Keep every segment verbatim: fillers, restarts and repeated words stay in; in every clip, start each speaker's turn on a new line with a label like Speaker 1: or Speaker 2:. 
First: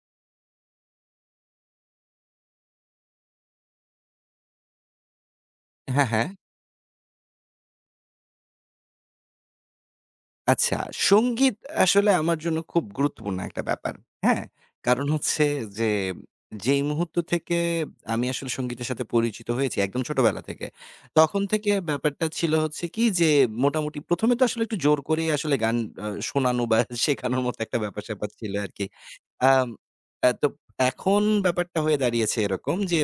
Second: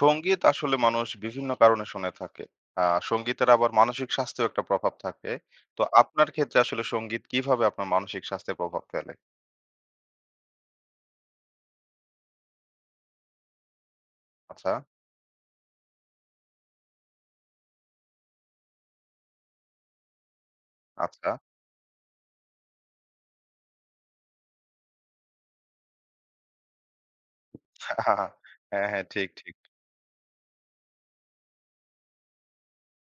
Speaker 1: সংগীত আসলে মানুষ বিভিন্ন কারণে শুনে থাকে। আ সংগীতের আবার মানসিক স্বাস্থ্যেও একটা প্রভাব থাকে। তো
Speaker 2: হ্যাঁ,
Speaker 1: আপনার
Speaker 2: হ্যাঁ।
Speaker 1: ক্ষেত্রে আসলে সংগীত কিভাবে আপনার মানসিক স্বাস্থ্যে প্রভাব ফেলে?
Speaker 2: আচ্ছা, সংগীত আসলে আমার জন্য খুব গুরুত্বপূর্ণ একটা ব্যাপার। হ্যাঁ?
Speaker 1: আচ্ছা,
Speaker 2: কারণ হচ্ছে যে, যেই মুহূর্ত থেকে আমি আসলে সংগীতের সাথে পরিচিত হয়েছি একদম ছোটবেলা থেকে।
Speaker 1: আচ্ছা।
Speaker 2: তখন থেকে ব্যাপারটা ছিল হচ্ছে কি যে, মোটামুটি প্রথম এ তো আসলে একটু জোর করেই আসলে গান আ শোনানো বা শেখানোর মতো একটা ব্যাপার-স্যাপার ছিল আরকি।
Speaker 1: হ্যাঁ, হ্যাঁ। ঠিক, ঠিক।
Speaker 2: আম আ তো এখন ব্যাপারটা হয়ে দাঁড়িয়েছে এরকম যে,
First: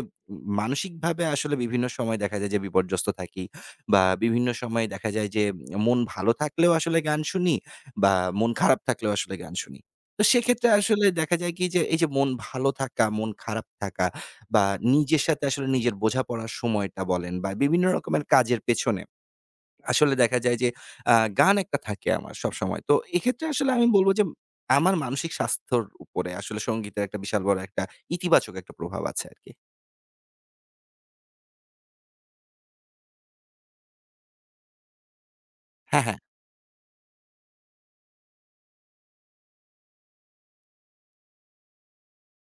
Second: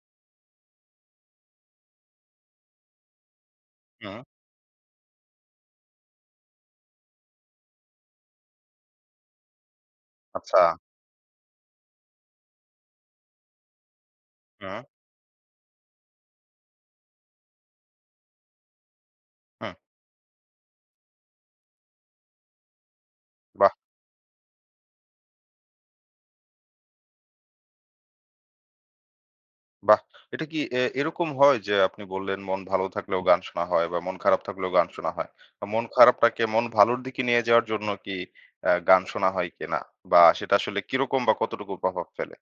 Speaker 2: মানসিকভাবে আসলে বিভিন্ন সময় দেখা যায় যে বিপর্যস্ত থাকি। বা
Speaker 1: হুম।
Speaker 2: বিভিন্ন সময়ে দেখা যায় যে মন ভালো থাকলেও আসলে গান শুনি বা মন খারাপ থাকলেও আসলে গান শুনি। তো
Speaker 1: আচ্ছা।
Speaker 2: সেক্ষেত্রে আসলে দেখা যায় কি যে এই যে মন ভালো থাকা, মন খারাপ থাকা বা
Speaker 1: হুম,
Speaker 2: নিজের সাথে আসলে নিজের বোঝাপড়ার সময়টা বলেন বা বিভিন্ন রকমের কাজের পেছনে
Speaker 1: হুম।
Speaker 2: আসলে দেখা যায় যে আ গান একটা থাকে আমার সবসময়। তো এক্ষেত্রে আসলে
Speaker 1: বাহ!
Speaker 2: আমি বলব যে আমার মানসিক স্বাস্থ্যর উপরে আসলে সংগীতের একটা বিশাল বড় একটা ইতিবাচক একটা প্রভাব আছে আরকি।
Speaker 1: বাহ! এটা কি এ এরকম হয় যে আপনি বললেন মন ভালো থাকলেও গান শোনা হয় বা মন খারাপ থাকলেও গান শোনা হয়। বা মন
Speaker 2: হ্যাঁ, হ্যাঁ।
Speaker 1: খারাপটাকে মন ভালোর দিকে নিয়ে যাওয়ার জন্য কি আ গান শোনা হয় কিনা? বা সেটা আসলে কিরকম বা কতটুকু প্রভাব ফেলে?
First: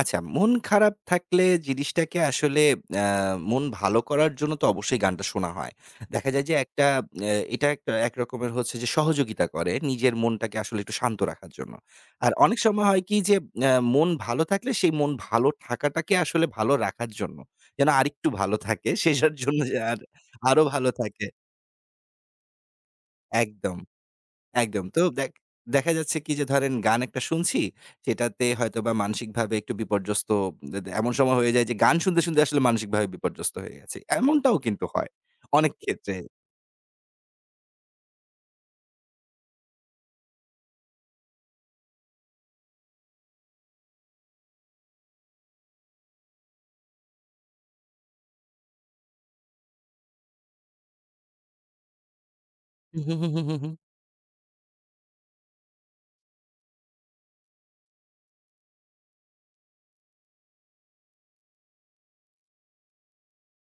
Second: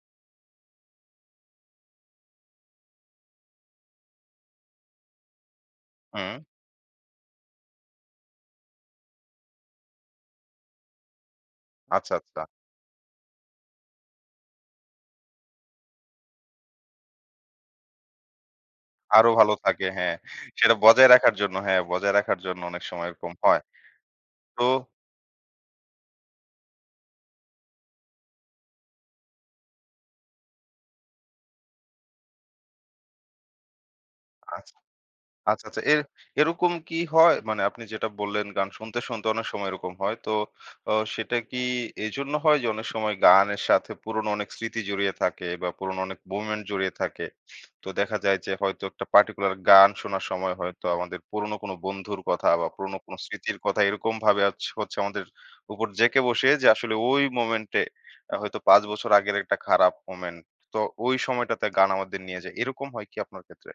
Speaker 2: আচ্ছা, মন খারাপ থাকলে জিনিসটাকে আসলে আ মন ভালো করার জন্য তো অবশ্যই গানটা শোনা হয়। দেখা
Speaker 1: হুম।
Speaker 2: যায় যে একটা অ্যা এটা একটা একরকমের হচ্ছে যে সহযোগিতা করে নিজের মনটাকে আসলে একটু শান্ত রাখার জন্য।
Speaker 1: আচ্ছা,
Speaker 2: আর
Speaker 1: আচ্ছা।
Speaker 2: অনেক সময় হয় কি যে অ্যা মন ভালো থাকলে সেই মন ভালো থাকাটাকে আসলে ভালো রাখার জন্য। যেন আরেকটু ভালো থাকে
Speaker 1: আরো
Speaker 2: সেটার
Speaker 1: ভালো
Speaker 2: জন্য যে
Speaker 1: থাকে
Speaker 2: আর
Speaker 1: হ্যাঁ।
Speaker 2: আরো
Speaker 1: সেটা
Speaker 2: ভালো
Speaker 1: বজায়
Speaker 2: থাকে।
Speaker 1: রাখার জন্য হ্যাঁ, বজায় রাখার জন্য অনেক সময় এরকম হয়।
Speaker 2: একদম।
Speaker 1: তো
Speaker 2: একদম। তো দেখ দেখা যাচ্ছে কি যে ধরেন গান একটা শুনছি, সেটাতে হয়তোবা মানসিকভাবে একটু বিপর্যস্ত দে দে এমন সময় হয়ে যায় যে গান শুনতে, শুনতে আসলে মানসিকভাবে বিপর্যস্ত হয়ে গেছি।
Speaker 1: আ
Speaker 2: এমনটাও কিন্তু হয়
Speaker 1: আচ্ছা,
Speaker 2: অনেক
Speaker 1: আচ্ছা। এর
Speaker 2: ক্ষেত্রে।
Speaker 1: এরকম কি হয়? মানে আপনি যেটা বললেন গান শুনতে, শুনতে অনেক সময় এরকম হয়। তো অ সেটা কি এজন্য হয় যে অনেক সময় গানের সাথে পুরনো অনেক স্মৃতি জড়িয়ে থাকে বা পুরনো অনেক মোমেন্ট জড়িয়ে থাকে। তো দেখা যায় যে হয়তো একটা পার্টিকুলার গান শোনার সময় হয়তো আমাদের পুরনো কোনো বন্ধুর কথা বা পুরনো
Speaker 2: হু, হু,
Speaker 1: কোনো
Speaker 2: হু, হু,
Speaker 1: স্মৃতির
Speaker 2: হু।
Speaker 1: কথা এরকমভাবে আচ হচ্ছে আমাদের উপর জেঁকে বসে যে আসলে ওই মোমেন্টে আ হয়তো পাঁচ বছর আগের একটা খারাপ মোমেন্ট। তো ওই সময়টাতে গান আমাদের নিয়ে যায়। এরকম হয় কি আপনার ক্ষেত্রে?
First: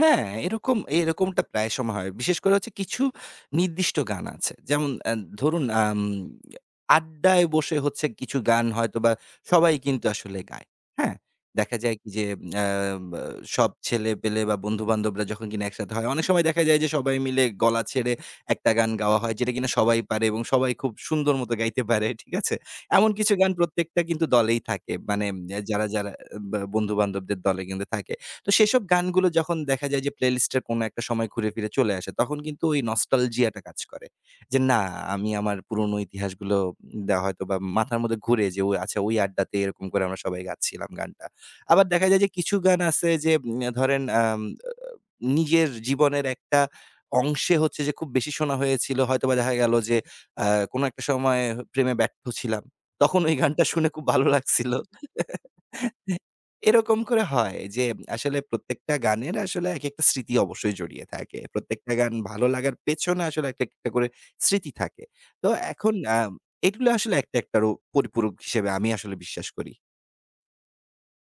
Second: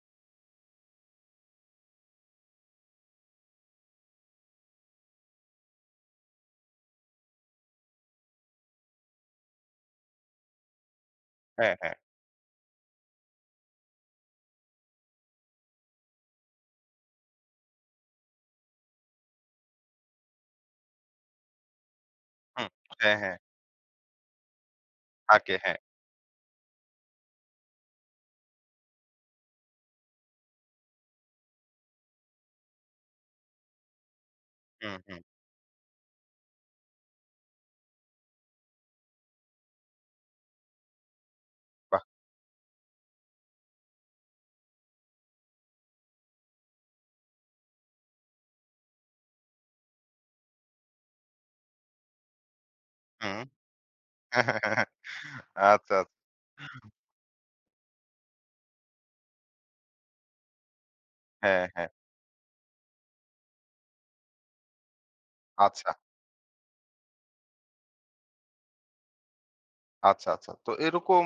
Speaker 2: হ্যাঁ, এরকম এরকমটা প্রায় সময় হয়। বিশেষ করে হচ্ছে কিছু নির্দিষ্ট গান আছে। যেমন আ ধরুন আম আড্ডায় বসে হচ্ছে কিছু গান হয়তোবা সবাই কিন্তু আসলে গায়। হ্যাঁ?
Speaker 1: হ্যাঁ,
Speaker 2: দেখা
Speaker 1: হ্যাঁ।
Speaker 2: যায় কি যে আ বা সব ছেলেপেলে বা বন্ধু-বান্ধবরা যখন কিনা একসাথে হয়, অনেক সময় দেখা যায় যে সবাই মিলে গলা ছেড়ে একটা গান গাওয়া হয় যেটা কিনা সবাই পারে এবং সবাই খুব সুন্দর মতো গাইতে পারে। ঠিক আছে?
Speaker 1: হুম।
Speaker 2: এমন
Speaker 1: হ্যাঁ,
Speaker 2: কিছু
Speaker 1: হ্যাঁ।
Speaker 2: গান প্রত্যেকটা কিন্তু দলেই থাকে। মানে উম,
Speaker 1: থাকে, হ্যাঁ।
Speaker 2: যারা, যারা বা বন্ধু-বান্ধবদের দলে কিন্তু থাকে। তো সেসব গানগুলো যখন দেখা যায় যে প্লেলিস্টের কোনো একটা সময় ঘুরে ফিরে চলে আসে, তখন কিন্তু ওই নস্টালজিয়া টা কাজ করে। যে না,
Speaker 1: হুম, হুম।
Speaker 2: আমি আমার পুরনো ইতিহাসগুলো দা হয়তোবা মাথার মধ্যে ঘুরে যে ও আচ্ছা ওই আড্ডাতে এরকম করে আমরা সবাই গাচ্ছিলাম গানটা। আবার
Speaker 1: বাহ!
Speaker 2: দেখা যায় যে কিছু গান আছে যে উম ধরেন আম নিজের জীবনের একটা অংশে হচ্ছে যে খুব বেশি শোনা হয়েছিল। হয়তোবা দেখা গেল যে আ কোনো একটা সময় প্রেমে ব্যর্থ ছিলাম। তখন ওই
Speaker 1: হুম।
Speaker 2: গানটা শুনে খুব ভালো লাগছিল।
Speaker 1: আচ্ছা, আচ্ছা।
Speaker 2: এরকম করে হয় যে আসলে প্রত্যেকটা গানের আসলে একেকটা স্মৃতি অবশ্যই জড়িয়ে থাকে।
Speaker 1: হ্যাঁ, হ্যাঁ।
Speaker 2: প্রত্যেকটা গান ভালো লাগার পেছনে আসলে এক একটা করে স্মৃতি থাকে। তো
Speaker 1: আচ্ছা,
Speaker 2: এখন আ এগুলো আসলে একটা একটারও পরিপূরক হিসেবে আমি আসলে বিশ্বাস করি।
Speaker 1: আচ্ছা, আচ্ছা। তো এরকম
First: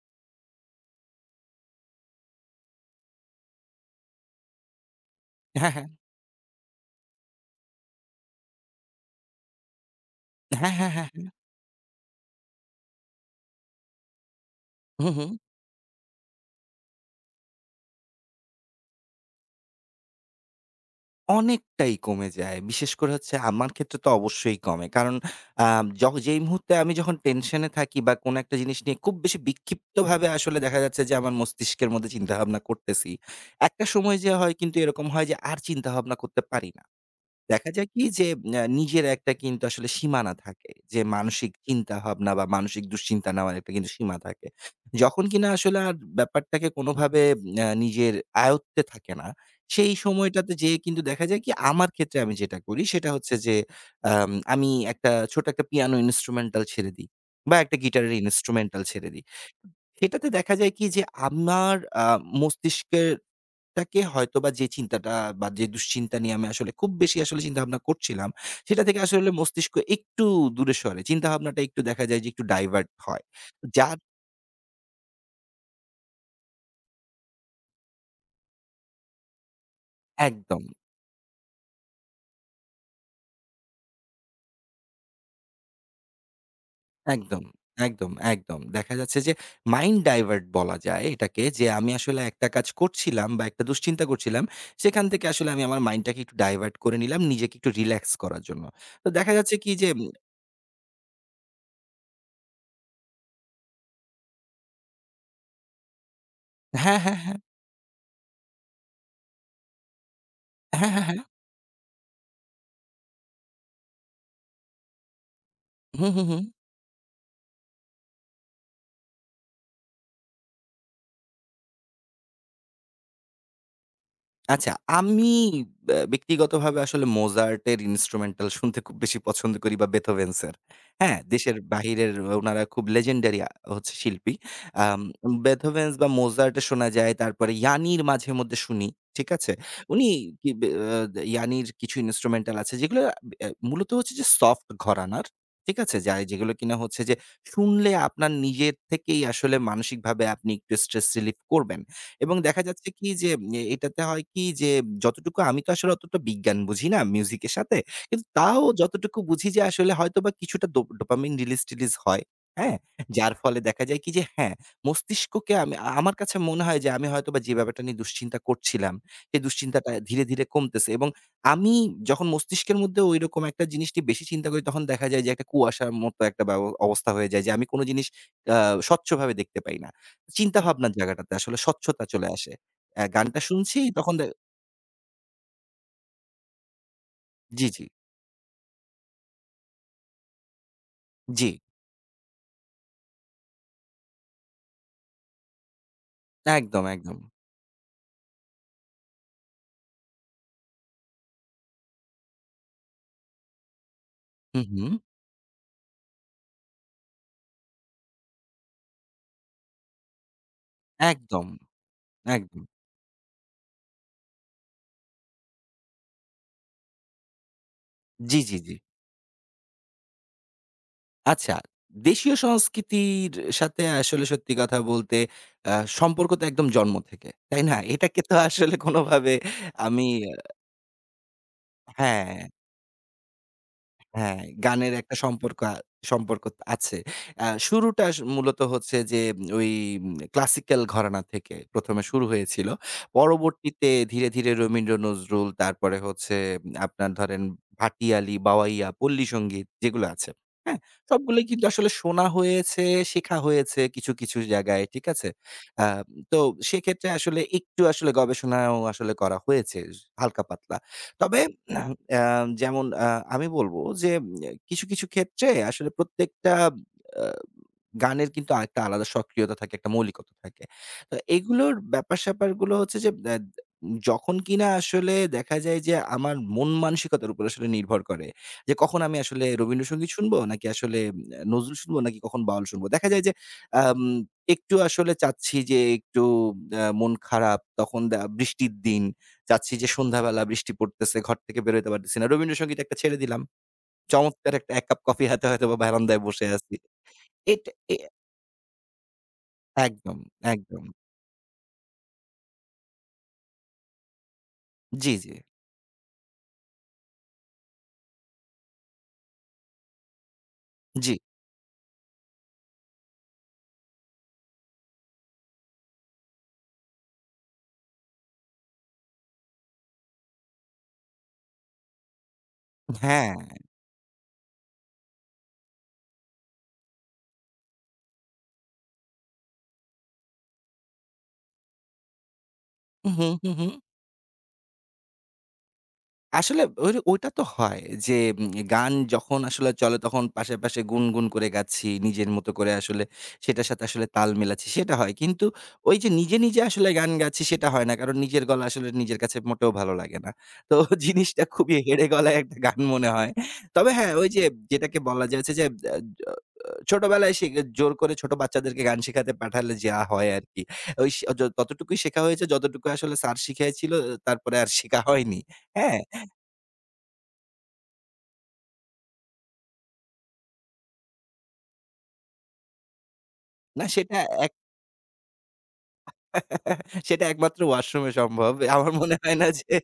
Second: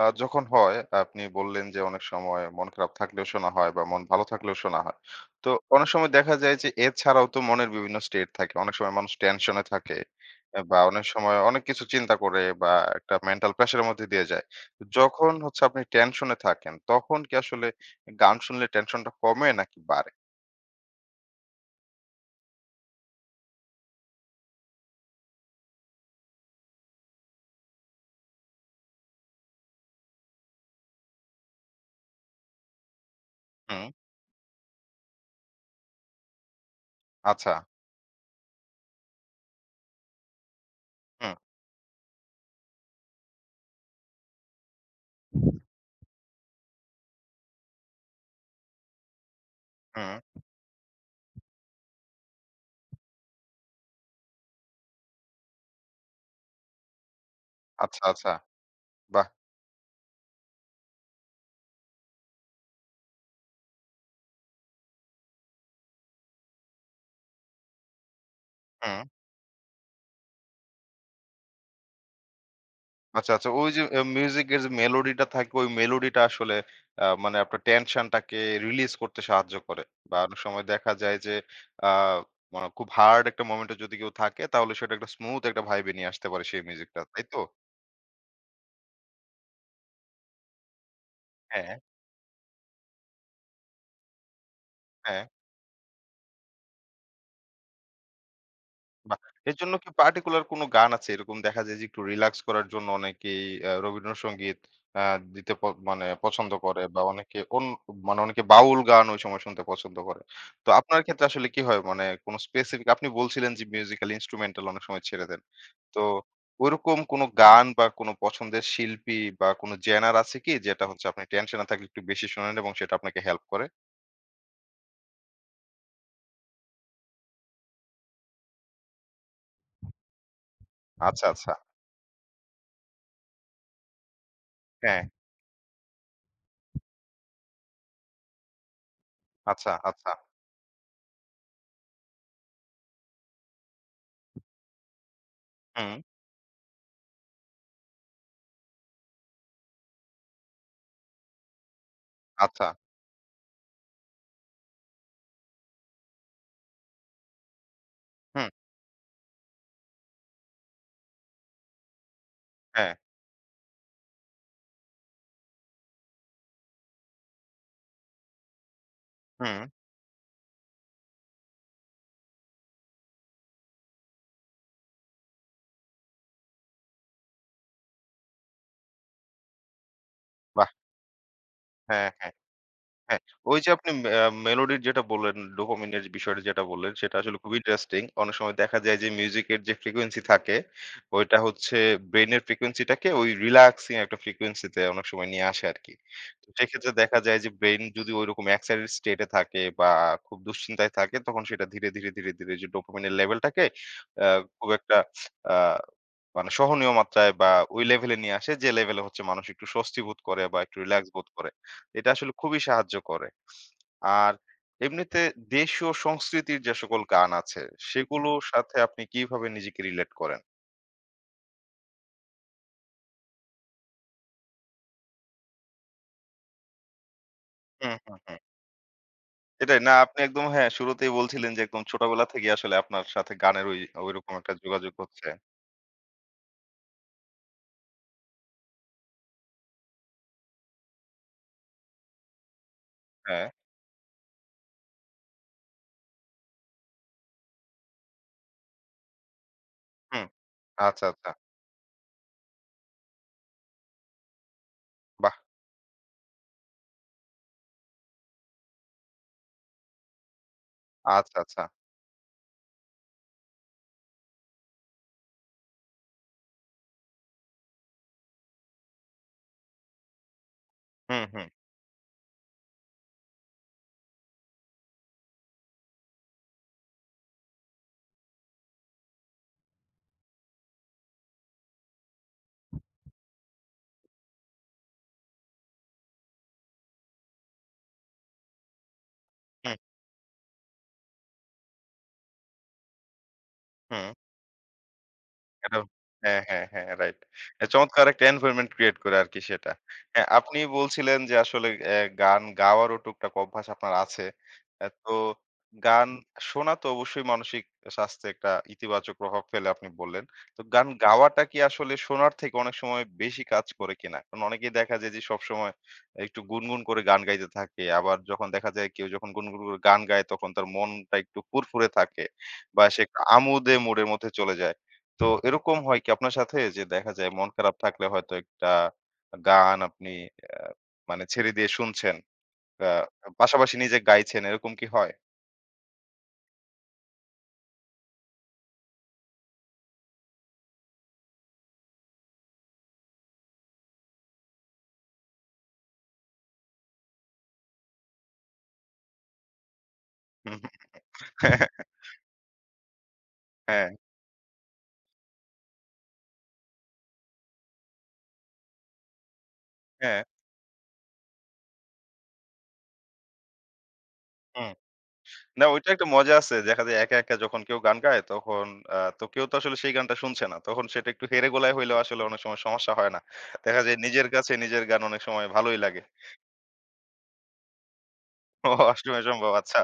Speaker 1: আ যখন হয় আপনি বললেন যে অনেক সময় মন খারাপ থাকলেও শোনা হয় বা মন ভালো থাকলেও শোনা হয়। তো
Speaker 2: হ্যাঁ, হ্যাঁ।
Speaker 1: অনেক সময় দেখা যায় যে এছাড়াও তো মনের বিভিন্ন স্টেট থাকে। অনেক সময় মানুষ টেনশন এ থাকে এ
Speaker 2: হ্যাঁ,
Speaker 1: বা
Speaker 2: হ্যাঁ,
Speaker 1: অনেক
Speaker 2: হ্যাঁ।
Speaker 1: সময় অনেক কিছু চিন্তা করে বা একটা মেন্টাল প্রেশার এর মধ্যে দিয়ে যায়। তো
Speaker 2: হু, হু।
Speaker 1: যখন হচ্ছে আপনি টেনশন এ থাকেন তখন কি আসলে গান শুনলে টেনশনটা কমে নাকি বাড়ে?
Speaker 2: অনেকটাই কমে যায়। বিশেষ করে হচ্ছে আমার ক্ষেত্রে তো অবশ্যই কমে। কারণ আ যখ যেই মুহূর্তে আমি যখন টেনশনে থাকি বা কোনো একটা জিনিস নিয়ে খুব বেশি বিক্ষিপ্তভাবে আসলে দেখা যাচ্ছে যে আমার মস্তিষ্কের মধ্যে চিন্তাভাবনা করতেছি।
Speaker 1: হুম।
Speaker 2: একটা সময় যেয়ে হয় কিন্তু এরকম হয় যে আর চিন্তাভাবনা করতে পারি না।
Speaker 1: আচ্ছা।
Speaker 2: দেখা যায় কি যে আ নিজের একটা কিন্তু আসলে সীমানা থাকে। যে
Speaker 1: হুম,
Speaker 2: মানসিক চিন্তাভাবনা বা মানসিক দুশ্চিন্তা নেওয়ার একটা কিন্তু সীমা থাকে। যখন কিনা আসলে আর ব্যাপারটাকে কোনোভাবে আ নিজের আয়ত্তে থাকে না, সেই
Speaker 1: হুম।
Speaker 2: সময়টাতে যেয়ে কিন্তু দেখা যায় কি আমার ক্ষেত্রে আমি যেটা করি সেটা হচ্ছে যে আম আমি একটা ছোট একটা পিয়ানো ইন্সট্রুমেন্টাল ছেড়ে দিই বা একটা
Speaker 1: আচ্ছা,
Speaker 2: গিটারের
Speaker 1: আচ্ছা।
Speaker 2: ইন্সট্রুমেন্টাল ছেড়ে দিই।
Speaker 1: বাহ!
Speaker 2: সেটাতে দেখা যায় কি যে আমার আ মস্তিষ্কের টাকে হয়তোবা যে চিন্তাটা বা যে দুশ্চিন্তা নিয়ে আমি আসলে খুব বেশি আসলে চিন্তাভাবনা করছিলাম, সেটা থেকে
Speaker 1: হুম।
Speaker 2: আসলে মস্তিষ্ক একটু দূরে সরে। চিন্তাভাবনাটা একটু দেখা যায় যে একটু ডাইভার্ট হয়।
Speaker 1: আচ্ছা, আচ্ছা। ওই যে
Speaker 2: যার
Speaker 1: অ্যা মিউজিকের যে মেলোডিটা থাকে, ওই মেলোডিটা আসলে আ মানে আপনার টেনশনটাকে রিলিজ করতে সাহায্য করে। বা অনেক
Speaker 2: একদম,
Speaker 1: সময় দেখা যায় যে আ মানে খুব হার্ড একটা মোমেন্টে যদি কেউ থাকে, তাহলে সেটা একটা স্মুথ একটা ভাইবে নিয়ে আসতে পারে সেই মিউজিকটা। তাই তো?
Speaker 2: একদম, একদম, একদম। দেখা যাচ্ছে যে মাইন্ড ডাইভার্ট বলা যায় এটাকে, যে
Speaker 1: হ্যাঁ।
Speaker 2: আমি আসলে একটা কাজ করছিলাম বা একটা দুশ্চিন্তা করছিলাম, সেখান
Speaker 1: হ্যাঁ
Speaker 2: থেকে আসলে আমি আমার মাইন্ডটাকে একটু ডাইভার্ট করে নিলাম নিজেকে একটু রিল্যাক্স করার জন্য। তো
Speaker 1: বাহ!
Speaker 2: দেখা যাচ্ছে
Speaker 1: এর
Speaker 2: কি
Speaker 1: জন্য কি
Speaker 2: যে উম,
Speaker 1: পার্টিকুলার কোনো গান আছে? এরকম দেখা যায় যে একটু রিল্যাক্স করার জন্য অনেকেই আ রবীন্দ্রসঙ্গীত আ দিতে প মানে পছন্দ করে
Speaker 2: হ্যাঁ,
Speaker 1: বা
Speaker 2: হ্যাঁ, হ্যাঁ।
Speaker 1: অনেকে অন মানে অনেকে বাউল গান ওই সময় শুনতে পছন্দ করে। তো
Speaker 2: হ্যাঁ,
Speaker 1: আপনার
Speaker 2: হ্যাঁ, হ্যাঁ।
Speaker 1: ক্ষেত্রে আসলে কি হয়? মানে কোনো স্পেসিফিক আপনি বলছিলেন যে মিউজিক্যাল ইন্সট্রুমেন্টাল অনেক সময় ছেড়ে দেন। তো
Speaker 2: হুম, হুম, হুম।
Speaker 1: ওইরকম কোনো গান বা কোনো পছন্দের শিল্পী বা কোনো জেনার আছে কি? যেটা হচ্ছে আপনি টেনশনে থাকলে একটু বেশি শোনেন এবং সেটা আপনাকে হেল্প করে?
Speaker 2: আচ্ছা, আমি ব্যা ব্যক্তিগতভাবে আসলে মোজার্টের ইন্সট্রুমেন্টাল শুনতে খুব বেশি পছন্দ করি বা বেথোভেন্সের। হ্যাঁ?
Speaker 1: আচ্ছা, আচ্ছা।
Speaker 2: দেশের বাহিরের উনারা খুব legendary আ হচ্ছে শিল্পী। আম
Speaker 1: হ্যাঁ।
Speaker 2: বেথোভেন্স বা মোজার্টে শোনা যায়, তারপরে ইয়ানির মাঝে মধ্যে শুনি। ঠিক আছে?
Speaker 1: আচ্ছা,
Speaker 2: উনি
Speaker 1: আচ্ছা।
Speaker 2: কি বে আ ইয়ানির কিছু ইন্সট্রুমেন্টাল আছে যেগুলো অ্যা মূলত হচ্ছে যে সফট ঘরানার। ঠিক আছে?
Speaker 1: হুম।
Speaker 2: যা যেগুলো কিনা হচ্ছে যে শুনলে আপনার নিজের থেকেই আসলে মানসিকভাবে আপনি একটু স্ট্রেস রিলিফ করবেন। এবং দেখা
Speaker 1: আচ্ছা।
Speaker 2: যাচ্ছে কি যে এ এটাতে হয় কি যে যতটুকু আমি তো আসলে অতটা বিজ্ঞান বুঝি না মিউজিকের সাথে। কিন্তু
Speaker 1: হুম।
Speaker 2: তাও যতটুকু বুঝি যে আসলে হয়তোবা কিছুটা ডো ডোপামিন রিলিজ-টিলিজ হয়। হ্যাঁ?
Speaker 1: হ্যাঁ।
Speaker 2: যার ফলে দেখা যায় কি যে হ্যাঁ, মস্তিষ্ককে আমি আ আমার কাছে মনে হয় যে আমি হয়তোবা যে ব্যাপারটা নিয়ে দুশ্চিন্তা করছিলাম, সেই
Speaker 1: হুম।
Speaker 2: দুশ্চিন্তাটা ধীরে, ধীরে কমতেছে এবং আমি যখন মস্তিষ্কের মধ্যে ঐরকম একটা জিনিস নিয়ে বেশি চিন্তা করি তখন দেখা যায় যে একটা কুয়াশার মতো একটা ব্যব অবস্থা হয়ে যায় যে আমি কোন জিনিস আ স্বচ্ছভাবে দেখতে পাই না। চিন্তা
Speaker 1: বাহ!
Speaker 2: ভাবনার জায়গাটাতে আসলে স্বচ্ছতা
Speaker 1: হ্যাঁ,
Speaker 2: চলে
Speaker 1: হ্যাঁ,
Speaker 2: আসে। অ্যা
Speaker 1: হ্যাঁ।
Speaker 2: গানটা
Speaker 1: ওই যে
Speaker 2: শুনছি
Speaker 1: আপনি মে
Speaker 2: তখন দে
Speaker 1: মেলোডির যেটা বললেন, ডোপামিনের বিষয়টা যেটা বললেন, সেটা আসলে খুবই
Speaker 2: জি, জি,
Speaker 1: ইন্টারেস্টিং। অনেক সময় দেখা যায় যে মিউজিকের যে ফ্রিকোয়েন্সি থাকে, ওইটা
Speaker 2: জি।
Speaker 1: হচ্ছে ব্রেইনের ফ্রিকোয়েন্সিটাকে ওই রিল্যাক্সিং একটা ফ্রিকোয়েন্সিতে অনেক সময় নিয়ে আসে আরকি। তো
Speaker 2: একদম,
Speaker 1: সেক্ষেত্রে
Speaker 2: একদম।
Speaker 1: দেখা যায় যে ব্রেইন যদি ঐরকম এক্সাইটেড স্টেট এ থাকে বা খুব দুশ্চিন্তায় থাকে, তখন সেটা ধীরে, ধীরে, ধীরে, ধীরে যে ডোপামিনের লেভেলটাকে আ
Speaker 2: হুম,
Speaker 1: খুব
Speaker 2: হুম।
Speaker 1: একটা আ মানে সহনীয় মাত্রায় বা ওই লেভেলে নিয়ে আসে যে লেভেলে হচ্ছে মানুষ একটু স্বস্তি বোধ করে বা একটু রিল্যাক্স বোধ
Speaker 2: একদম,
Speaker 1: করে। এটা আসলে খুবই
Speaker 2: একদম।
Speaker 1: সাহায্য করে। আর এমনিতে দেশীয় সংস্কৃতির যে সকল গান আছে, সেগুলোর
Speaker 2: জি, জি, জি।
Speaker 1: সাথে আপনি কিভাবে নিজেকে রিলেট করেন?
Speaker 2: আচ্ছা, দেশীয় সংস্কৃতির সাথে আসলে সত্যি কথা বলতে আ সম্পর্ক তো একদম জন্ম থেকে। তাই না?
Speaker 1: হুম, হুম,
Speaker 2: এটাকে তো
Speaker 1: হুম।
Speaker 2: আসলে কোনোভাবে
Speaker 1: এটাই না
Speaker 2: আমি
Speaker 1: আপনি একদম হ্যাঁ, শুরুতেই বলছিলেন যে একদম ছোটবেলা
Speaker 2: হ্যাঁ।
Speaker 1: থেকেই আসলে আপনার সাথে গানের ওই ঐরকম
Speaker 2: হ্যাঁ,
Speaker 1: একটা যোগাযোগ
Speaker 2: গানের একটা
Speaker 1: হচ্ছে।
Speaker 2: সম্পর্ক আ সম্পর্ক আছে। আ শুরুটা স মূলত হচ্ছে যে ওই ক্লাসিক্যাল ঘরানা থেকে প্রথম এ শুরু হয়েছিল।
Speaker 1: হ্যাঁ,
Speaker 2: পরবর্তীতে ধীরে, ধীরে রবীন্দ্র নজরুল তারপরে হচ্ছে উম, আপনার ধরেন ভাটিয়ালি, বাওয়াইয়া, পল্লী সংগীত যেগুলো
Speaker 1: হুম।
Speaker 2: আছে, হ্যাঁ?
Speaker 1: আচ্ছা, আচ্ছা।
Speaker 2: সবগুলোই কিন্তু আসলে শোনা হয়েছে, শেখা হয়েছে কিছু, কিছু জায়গায়, ঠিক আছে?
Speaker 1: বাহ!
Speaker 2: আ তো সেক্ষেত্রে আসলে একটু আসলে গবেষণাও আসলে করা হয়েছে হালকা পাতলা।
Speaker 1: আচ্ছা,
Speaker 2: তবে
Speaker 1: আচ্ছা।
Speaker 2: আম, যেমন আ আমি বলব যে, উম, কিছু, কিছু ক্ষেত্রে আসলে প্রত্যেকটা আ গানের কিন্তু আরেকটা আলাদা সক্রিয়তা থাকে, একটা মৌলিকতা থাকে। তো
Speaker 1: হুম, হুম,
Speaker 2: এগুলোর ব্যাপার-স্যাপারগুলো হচ্ছে যে অ্যা যখন কিনা আসলে দেখা যায় যে আমার মন মানসিকতার উপর আসলে নির্ভর করে। যে কখন আমি আসলে রবীন্দ্রসঙ্গীত শুনবো নাকি আসলে অ্যা নজরুল শুনবো নাকি কখন বাউল শুনবো। দেখা যায় যে আম একটু আসলে চাচ্ছি যে একটু অ্যা মন খারাপ তখন দা বৃষ্টির দিন, চাচ্ছি
Speaker 1: হুম,
Speaker 2: যে সন্ধ্যাবেলা বৃষ্টি পড়তেছে, ঘর থেকে বেরোতে পারতেছি না। রবীন্দ্রসঙ্গীত একটা ছেড়ে দিলাম।
Speaker 1: হুম।
Speaker 2: চমৎকার একটা এক কাপ কফি হাতে হয়তোবা
Speaker 1: এটা
Speaker 2: বারান্দায়
Speaker 1: হ্যাঁ,
Speaker 2: বসে
Speaker 1: হ্যাঁ,
Speaker 2: আছি।
Speaker 1: হ্যাঁ, রাইট। অ্যা
Speaker 2: এটা এ
Speaker 1: চমৎকার একটা এনভায়রনমেন্ট ক্রিয়েট করে আরকি সেটা।
Speaker 2: একদম,
Speaker 1: হ্যাঁ, আপনি
Speaker 2: একদম।
Speaker 1: বলছিলেন যে আসলে অ্যা গান গাওয়ারও টুকটাক অভ্যাস আপনার আছে। অ্যা
Speaker 2: জি,
Speaker 1: তো
Speaker 2: জি,
Speaker 1: গান শোনা তো অবশ্যই মানসিক স্বাস্থ্যে একটা ইতিবাচক প্রভাব ফেলে আপনি বললেন। তো গান
Speaker 2: জি।
Speaker 1: গাওয়াটা কি আসলে শোনার থেকে অনেক সময় বেশি কাজ করে কিনা? কারণ অনেকেই দেখা যায় যে সবসময় একটু গুনগুন করে গান গাইতে থাকে। আবার যখন দেখা যায় কেউ যখন গুনগুন করে গান গায় তখন তার মনটা একটু ফুরফুরে থাকে বা সে একটু
Speaker 2: হ্যাঁ।
Speaker 1: আমোদে মোডের মধ্যে চলে যায়। তো এরকম হয় কি আপনার সাথে যে দেখা যায় মন খারাপ থাকলে হয়তো একটা গান আপনি আহ, মানে ছেড়ে দিয়ে শুনছেন আহ,
Speaker 2: হু, হু, হু।
Speaker 1: পাশাপাশি নিজে গাইছেন এরকম কি হয়?
Speaker 2: আসলে ওই ওইটা তো হয় যে উম গান যখন আসলে চলে তখন পাশে, পাশে গুনগুন করে গাচ্ছি। নিজের মতো করে আসলে সেটার সাথে আসলে তাল মেলাচ্ছি সেটা হয়। কিন্তু ওই যে নিজে, নিজে আসলে গান গাচ্ছি সেটা হয় না। কারণ নিজের গলা আসলে নিজের কাছে মোটেও ভালো লাগে না।
Speaker 1: হুম, হুম।
Speaker 2: তো জিনিসটা খুবই হেঁড়ে গলায় একটা গান মনে হয়।
Speaker 1: হ্যাঁ,
Speaker 2: তবে হ্যাঁ, ওই যে যেটাকে বলা যায় হচ্ছে যে আ ছোটবেলায় শিখে জোর করে ছোট বাচ্চাদেরকে গান শেখাতে পাঠালে যা
Speaker 1: হ্যাঁ,
Speaker 2: হয় আরকি। ওই সে য ততটুকুই শেখা হয়েছে যতটুকু আসলে স্যার শিখিয়েছিল, তারপরে আর
Speaker 1: হুম।
Speaker 2: শেখা হয়নি।
Speaker 1: না ওইটা
Speaker 2: হ্যাঁ?
Speaker 1: একটা মজা আছে। দেখা যায় একা, একা যখন কেউ গান গায় তখন আহ, তো কেউ তো আসলে সেই গানটা শুনছে না। তখন সেটা একটু হেরে গোলায় হইলেও আসলে অনেক সময় সমস্যা হয় না। দেখা
Speaker 2: না,
Speaker 1: যায়
Speaker 2: সেটা
Speaker 1: নিজের কাছে নিজের গান অনেক সময় ভালোই লাগে।
Speaker 2: সেটা একমাত্র ওয়াশরুমে সম্ভব।
Speaker 1: ও
Speaker 2: আমার মনে
Speaker 1: অষ্টমে
Speaker 2: হয় না
Speaker 1: সম্ভব
Speaker 2: যে
Speaker 1: আচ্ছা।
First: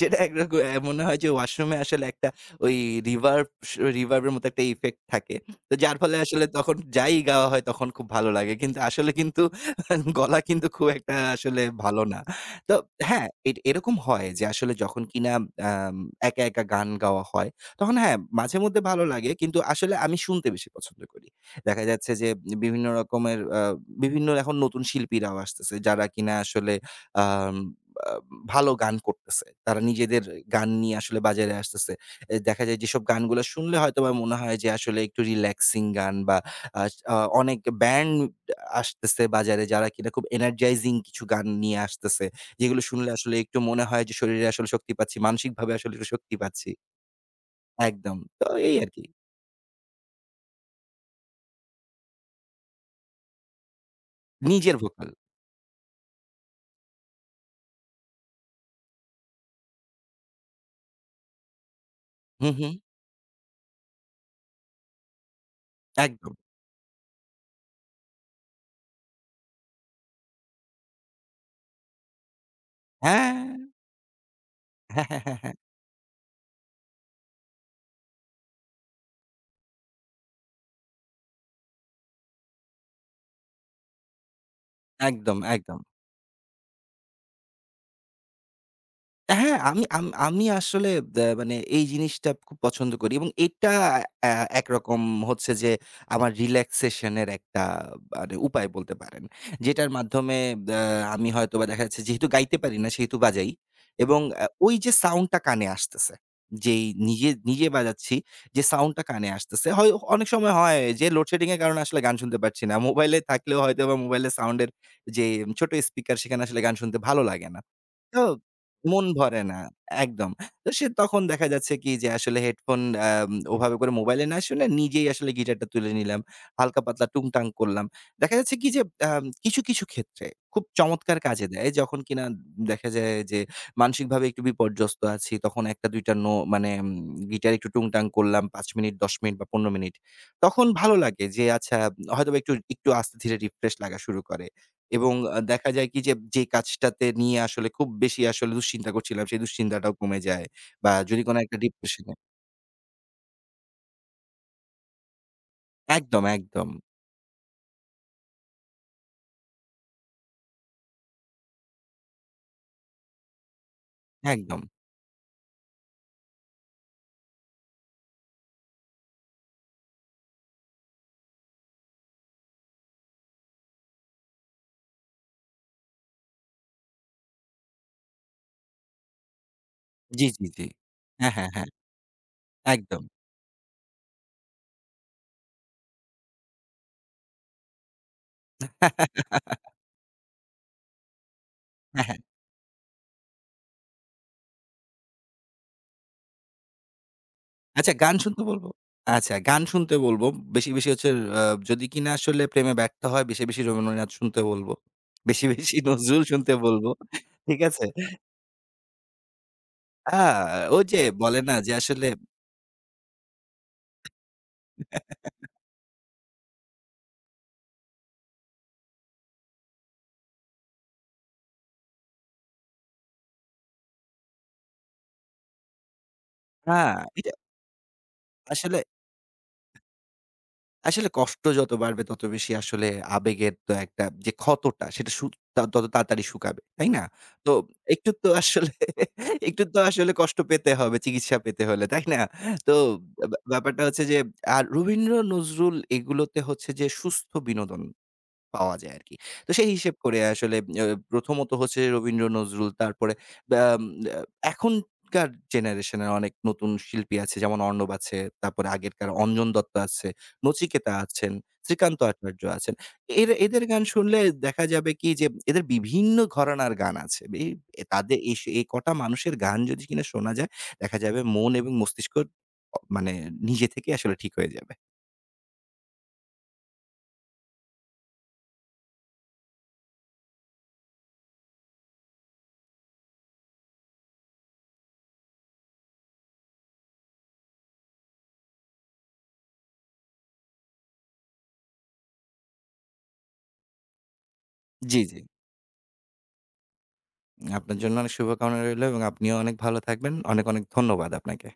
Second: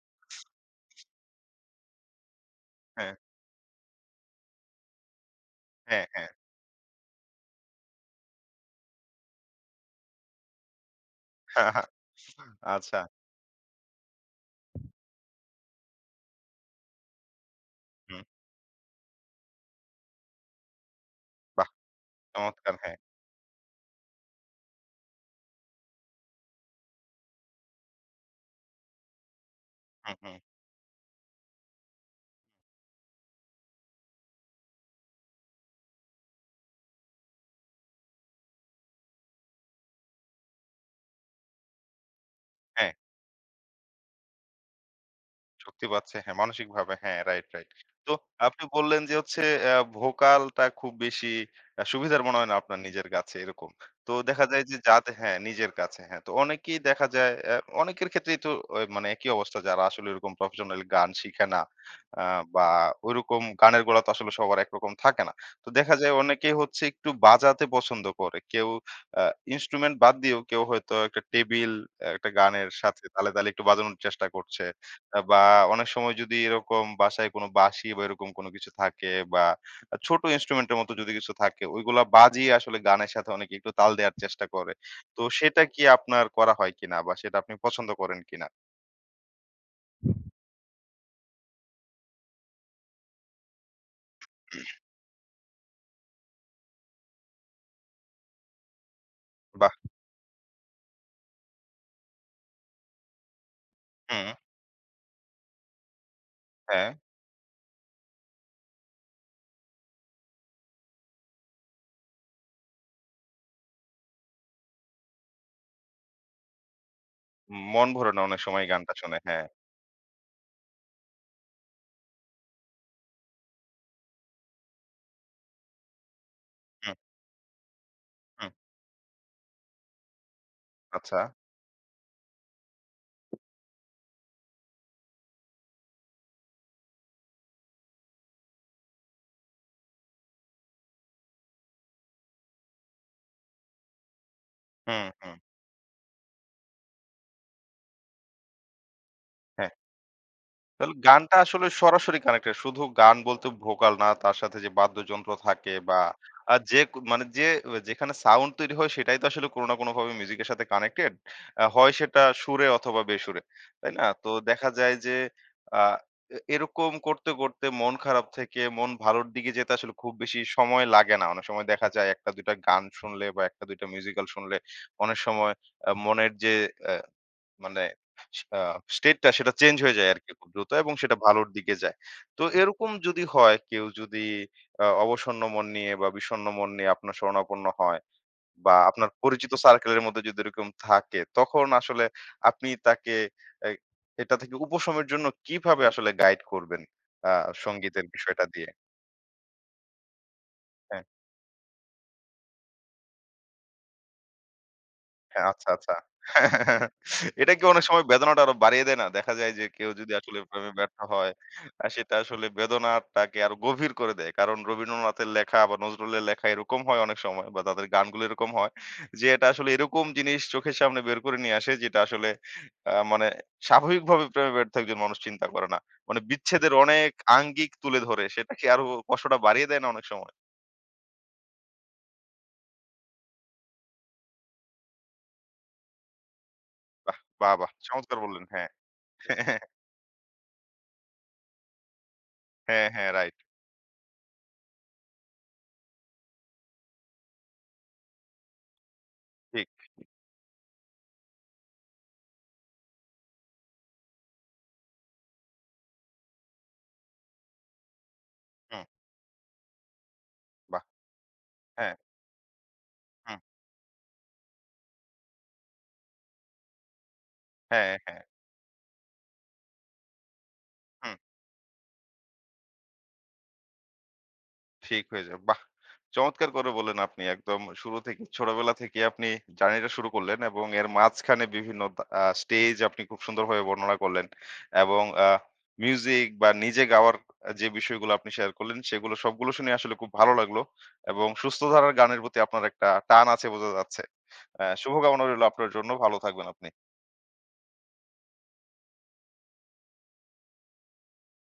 Speaker 2: সেটা একরকম এ মনে হয় যে ওয়াশরুমে আসলে একটা ওই
Speaker 1: হ্যাঁ,
Speaker 2: রিভার্ব স রিভার্বের মতো একটা ইফেক্ট থাকে। তো যার
Speaker 1: হ্যাঁ,
Speaker 2: ফলে
Speaker 1: হ্যাঁ।
Speaker 2: আসলে তখন যাই গাওয়া হয় তখন খুব ভালো লাগে। কিন্তু আসলে কিন্তু গলা কিন্তু খুব একটা আসলে ভালো না। তো
Speaker 1: আচ্ছা।
Speaker 2: হ্যাঁ, এ এরকম হয় যে আসলে যখন কিনা আম একা, একা গান গাওয়া হয় তখন হ্যাঁ,
Speaker 1: হুম,
Speaker 2: মাঝেমধ্যে ভালো লাগে। কিন্তু আসলে আমি শুনতে বেশি পছন্দ করি।
Speaker 1: বাহ!
Speaker 2: দেখা যাচ্ছে যে
Speaker 1: চমৎকার।
Speaker 2: বিভিন্ন
Speaker 1: হ্যাঁ।
Speaker 2: রকমের আ বিভিন্ন এখন নতুন শিল্পীরাও আসতেছে যারা কিনা আসলে আম আ ভালো গান করতেছে। তারা
Speaker 1: হুম,
Speaker 2: নিজেদের
Speaker 1: হুম।
Speaker 2: গান নিয়ে আসলে বাজারে আসতেছে। এ দেখা যায় যেসব গানগুলা শুনলে হয়তোবা মনে হয় যে আসলে একটু রিল্যাক্সিং গান বা আস আ অনেক ব্যান্ড আসতেছে বাজারে যারা কিনা খুব এনার্জাইজিং কিছু গান নিয়ে আসতেছে। যেগুলো
Speaker 1: হ্যাঁ।
Speaker 2: শুনলে আসলে একটু মনে হয় যে শরীরে আসলে শক্তি পাচ্ছি। মানসিকভাবে
Speaker 1: শক্তি
Speaker 2: আসলে একটু
Speaker 1: পাচ্ছে।
Speaker 2: শক্তি
Speaker 1: হ্যাঁ,
Speaker 2: পাচ্ছি।
Speaker 1: মানসিকভাবে হ্যাঁ, রাইট, রাইট। তো
Speaker 2: একদম। তো
Speaker 1: আপনি
Speaker 2: এই
Speaker 1: বললেন
Speaker 2: আরকি।
Speaker 1: যে হচ্ছে অ্যা ভোকালটা খুব বেশি অ্যা সুবিধার মনে হয় না আপনার নিজের কাছে এরকম। তো দেখা যায় যে
Speaker 2: নিজের ভোকাল।
Speaker 1: যাতে হ্যাঁ, নিজের কাছে হ্যাঁ। তো অনেকেই দেখা যায় অ্যা অনেকের ক্ষেত্রেই তো অ মানে একই অবস্থা যারা আসলে ওরকম প্রফেশনাল গান শিখে না আ
Speaker 2: হু,
Speaker 1: বা
Speaker 2: হু।
Speaker 1: ওইরকম গানের গলা তো আসলে সবার একরকম থাকে না। তো দেখা যায়
Speaker 2: একদম।
Speaker 1: অনেকেই হচ্ছে একটু বাজাতে পছন্দ করে। কেউ আ ইন্সট্রুমেন্ট বাদ দিয়েও কেউ হয়তো একটা টেবিল, একটা গানের সাথে তালে,
Speaker 2: হ্যাঁ।
Speaker 1: তালে একটু বাজানোর চেষ্টা করছে।
Speaker 2: হ্যাঁ,
Speaker 1: আ
Speaker 2: হ্যাঁ, হ্যাঁ,
Speaker 1: বা
Speaker 2: হ্যাঁ।
Speaker 1: অনেক সময় যদি এরকম বাসায় কোনো বাঁশি বা এরকম কোনো কিছু থাকে বা আ ছোট ইন্সট্রুমেন্টের মতো যদি কিছু থাকে, ওইগুলা বাজিয়ে আসলে গানের সাথে অনেকে একটু তাল দেয়ার চেষ্টা করে। তো
Speaker 2: একদম,
Speaker 1: সেটা
Speaker 2: একদম।
Speaker 1: কি আপনার করা হয় কিনা? বা সেটা আপনি পছন্দ করেন কিনা?
Speaker 2: হ্যাঁ, আমি আম আমি আসলে দ্যা মানে এই জিনিসটা খুব পছন্দ করি এবং এটা আ একরকম হচ্ছে যে আমার রিল্যাক্সেশন এর একটা মানে উপায় বলতে পারেন।
Speaker 1: বাহ!
Speaker 2: যেটার মাধ্যমে দ্যা আমি হয়তোবা দেখা যাচ্ছে যেহেতু গাইতে পারি না সেহেতু বাজাই এবং
Speaker 1: হুম,
Speaker 2: আ ওই যে সাউন্ডটা কানে আসতেছে। যেই
Speaker 1: হ্যাঁ।
Speaker 2: নিজে, নিজে বাজাচ্ছি যে সাউন্ডটা কানে আসতেছে। হয় অনেক সময় হয় যে লোডশেডিং এর কারণে আসলে গান শুনতে পারছি না। মোবাইলে থাকলেও হয়তোবা মোবাইলের সাউন্ডের যে ছোট স্পিকার সেখানে আসলে গান শুনতে ভালো লাগে না।
Speaker 1: মন ভরে না
Speaker 2: তো
Speaker 1: অনেক সময় গানটা
Speaker 2: মন
Speaker 1: শুনে।
Speaker 2: ভরে
Speaker 1: হ্যাঁ।
Speaker 2: না। একদম। তো সে তখন দেখা যাচ্ছে কি যে আসলে হেডফোন আম ওভাবে করে মোবাইলে না শুনে নিজেই আসলে গিটারটা তুলে নিলাম। হালকা
Speaker 1: হুম,
Speaker 2: পাতলা টুংটাং করলাম। দেখা
Speaker 1: হুম।
Speaker 2: যাচ্ছে কি যে আম কিছু, কিছু ক্ষেত্রে খুব
Speaker 1: আচ্ছা।
Speaker 2: চমৎকার কাজে দেয়। যখন কিনা দেখা যায় যে মানসিকভাবে একটু বিপর্যস্ত আছি তখন এক দুই টা নো মানে উম গিটারে একটু টুংটাং করলাম পাঁচ মিনিট, দশ মিনিট বা পনেরো মিনিট। তখন ভালো লাগে যে আচ্ছা হয়তোবা একটু, একটু আস্তে ধীরে রিফ্রেশ লাগা শুরু করে।
Speaker 1: হুম,
Speaker 2: এবং
Speaker 1: হুম।
Speaker 2: আ দেখা যায় কি যে, যে কাজটাতে নিয়ে আসলে খুব বেশি আসলে দুশ্চিন্তা করছিলাম, সেই
Speaker 1: হ্যাঁ।
Speaker 2: দুশ্চিন্তাটাও কমে যায়। বা
Speaker 1: তাহলে
Speaker 2: যদি
Speaker 1: গানটা
Speaker 2: কোনো একটা
Speaker 1: আসলে
Speaker 2: ডিপ্রেশন এ
Speaker 1: সরাসরি কানেক্টেড। শুধু গান বলতে ভোকাল না, তার সাথে যে বাদ্যযন্ত্র থাকে বা
Speaker 2: একদম,
Speaker 1: আ
Speaker 2: একদম,
Speaker 1: যে ক মানে যে যেখানে সাউন্ড তৈরি হয় সেটাই তো আসলে কোনো না কোনোভাবে মিউজিকের সাথে কানেক্টেড। আ হয় সেটা সুরে অথবা বেসুরে। তাই না? তো
Speaker 2: একদম।
Speaker 1: দেখা যায় যে আ এ এরকম করতে, করতে মন খারাপ থেকে মন ভালোর দিকে যেতে আসলে খুব বেশি সময় লাগে না। অনেক সময় দেখা যায় এক টা দুই টা গান শুনলে বা এক টা দুই টা মিউজিক্যাল শুনলে অনেক সময় আ মনের যে অ্যা মানে আ স্টেটটা সেটা চেঞ্জ হয়ে যায়
Speaker 2: জি,
Speaker 1: আরকি
Speaker 2: জি,
Speaker 1: খুব
Speaker 2: জি।
Speaker 1: দ্রুত এবং সেটা
Speaker 2: হ্যাঁ,
Speaker 1: ভালোর
Speaker 2: হ্যাঁ, হ্যাঁ।
Speaker 1: দিকে যায়। তো এরকম
Speaker 2: একদম।
Speaker 1: যদি হয় কেউ যদি আ অবসন্ন মন নিয়ে বা বিষণ্ণ মন নিয়ে আপনার শরণাপন্ন হয় বা আপনার পরিচিত সার্কেলের মধ্যে যদি এরকম থাকে, তখন আসলে
Speaker 2: হ্যাঁ, হ্যাঁ।
Speaker 1: আপনি তাকে এ এটা থেকে উপশমের জন্য কিভাবে আসলে গাইড করবেন আ
Speaker 2: আচ্ছা,
Speaker 1: সংগীতের
Speaker 2: গান শুনতে
Speaker 1: বিষয়টা
Speaker 2: বলব।
Speaker 1: দিয়ে?
Speaker 2: আচ্ছা, গান শুনতে বলবো। বেশি, বেশি
Speaker 1: হ্যাঁ।
Speaker 2: হচ্ছে আ যদি কিনা আসলে প্রেমে ব্যর্থ হয়, বেশি, বেশি রবীন্দ্রনাথ শুনতে বলব। বেশি,
Speaker 1: হ্যাঁ, আচ্ছা,
Speaker 2: বেশি
Speaker 1: আচ্ছা।
Speaker 2: নজরুল শুনতে বলবো।
Speaker 1: এটা
Speaker 2: ঠিক
Speaker 1: কি অনেক
Speaker 2: আছে?
Speaker 1: সময় বেদনাটা আরো বাড়িয়ে দেয় না? দেখা যায় যে কেউ যদি
Speaker 2: আ
Speaker 1: আসলে প্রেমে
Speaker 2: ওই
Speaker 1: ব্যর্থ
Speaker 2: যে
Speaker 1: হয়,
Speaker 2: বলে না যে
Speaker 1: আ
Speaker 2: আসলে
Speaker 1: সেটা আসলে বেদনাটাকে আরো গভীর করে দেয়। কারণ রবীন্দ্রনাথের লেখা বা নজরুলের লেখা এরকম হয় অনেক সময় বা তাদের গানগুলো এরকম হয় যে এটা আসলে এরকম জিনিস চোখের সামনে বের করে নিয়ে আসে যেটা আসলে আ মানে স্বাভাবিকভাবে প্রেমে ব্যর্থ একজন মানুষ চিন্তা করে না। মানে বিচ্ছেদের
Speaker 2: আ
Speaker 1: অনেক
Speaker 2: এটা
Speaker 1: আঙ্গিক তুলে ধরে সেটা কি
Speaker 2: আসলে
Speaker 1: আরো কষ্টটা বাড়িয়ে দেয় না অনেক সময়?
Speaker 2: আসলে কষ্ট যত বাড়বে তত বেশি আসলে আবেগের তো একটা যে ক্ষতটা সেটা সু তা তত তাড়াতাড়ি শুকাবে। তাই না?
Speaker 1: বাহ!
Speaker 2: তো
Speaker 1: বাহ! বাহ!
Speaker 2: একটু
Speaker 1: চমৎকার
Speaker 2: তো
Speaker 1: বললেন। হ্যাঁ।
Speaker 2: আসলে একটু তো আসলে কষ্ট পেতে হবে চিকিৎসা পেতে হলে। তাই না? তো
Speaker 1: হ্যাঁ, হ্যাঁ, রাইট।
Speaker 2: ব্যা ব্যাপারটা হচ্ছে যে আর রবীন্দ্র নজরুল এগুলোতে হচ্ছে যে সুস্থ বিনোদন। পাওয়া যায় আরকি। তো
Speaker 1: ঠিক।
Speaker 2: সেই হিসেব করে আসলে অ প্রথমত হচ্ছে রবীন্দ্র নজরুল তারপরে আম আ এখনকার জেনারেশনের অনেক নতুন শিল্পী আছে যেমন অর্ণব আছে, তারপরে
Speaker 1: হুম,
Speaker 2: আগেরকার অঞ্জন দত্ত আছে,
Speaker 1: বাহ!
Speaker 2: নচিকেতা আছেন,
Speaker 1: হ্যাঁ,
Speaker 2: শ্রীকান্ত আচার্য আছেন। এর
Speaker 1: হুম।
Speaker 2: এদের গান শুনলে দেখা যাবে কি যে এদের বিভিন্ন ঘরানার গান আছে। এই এ
Speaker 1: হ্যাঁ,
Speaker 2: তাদের
Speaker 1: হ্যাঁ।
Speaker 2: এই স এই কটা মানুষের গান যদি কিনা শোনা যায় দেখা
Speaker 1: হুম।
Speaker 2: যাবে মন এবং মস্তিষ্ক অ মানে নিজে থেকে আসলে ঠিক হয়ে যাবে।
Speaker 1: ঠিক হয়ে যাবে। বাহ! চমৎকার করে বললেন আপনি। একদম শুরু থেকে ছোটবেলা থেকে আপনি জার্নিটা শুরু করলেন এবং এর মাঝখানে বিভিন্ন দা আ স্টেজ আপনি খুব সুন্দরভাবে বর্ণনা করলেন। এবং আ মিউজিক বা নিজে গাওয়ার যে বিষয়গুলো আপনি শেয়ার করলেন সেগুলো সবগুলো শুনে আসলে খুব ভালো লাগলো। এবং সুস্থ ধারার গানের প্রতি আপনার একটা টান আছে বোঝা যাচ্ছে। আ
Speaker 2: জি, জি।
Speaker 1: শুভকামনা রইলো আপনার জন্য। ভালো থাকবেন আপনি।
Speaker 2: আপনার জন্য অনেক শুভকামনা রইলো এবং আপনিও অনেক ভালো থাকবেন। অনেক, অনেক ধন্যবাদ আপনাকে।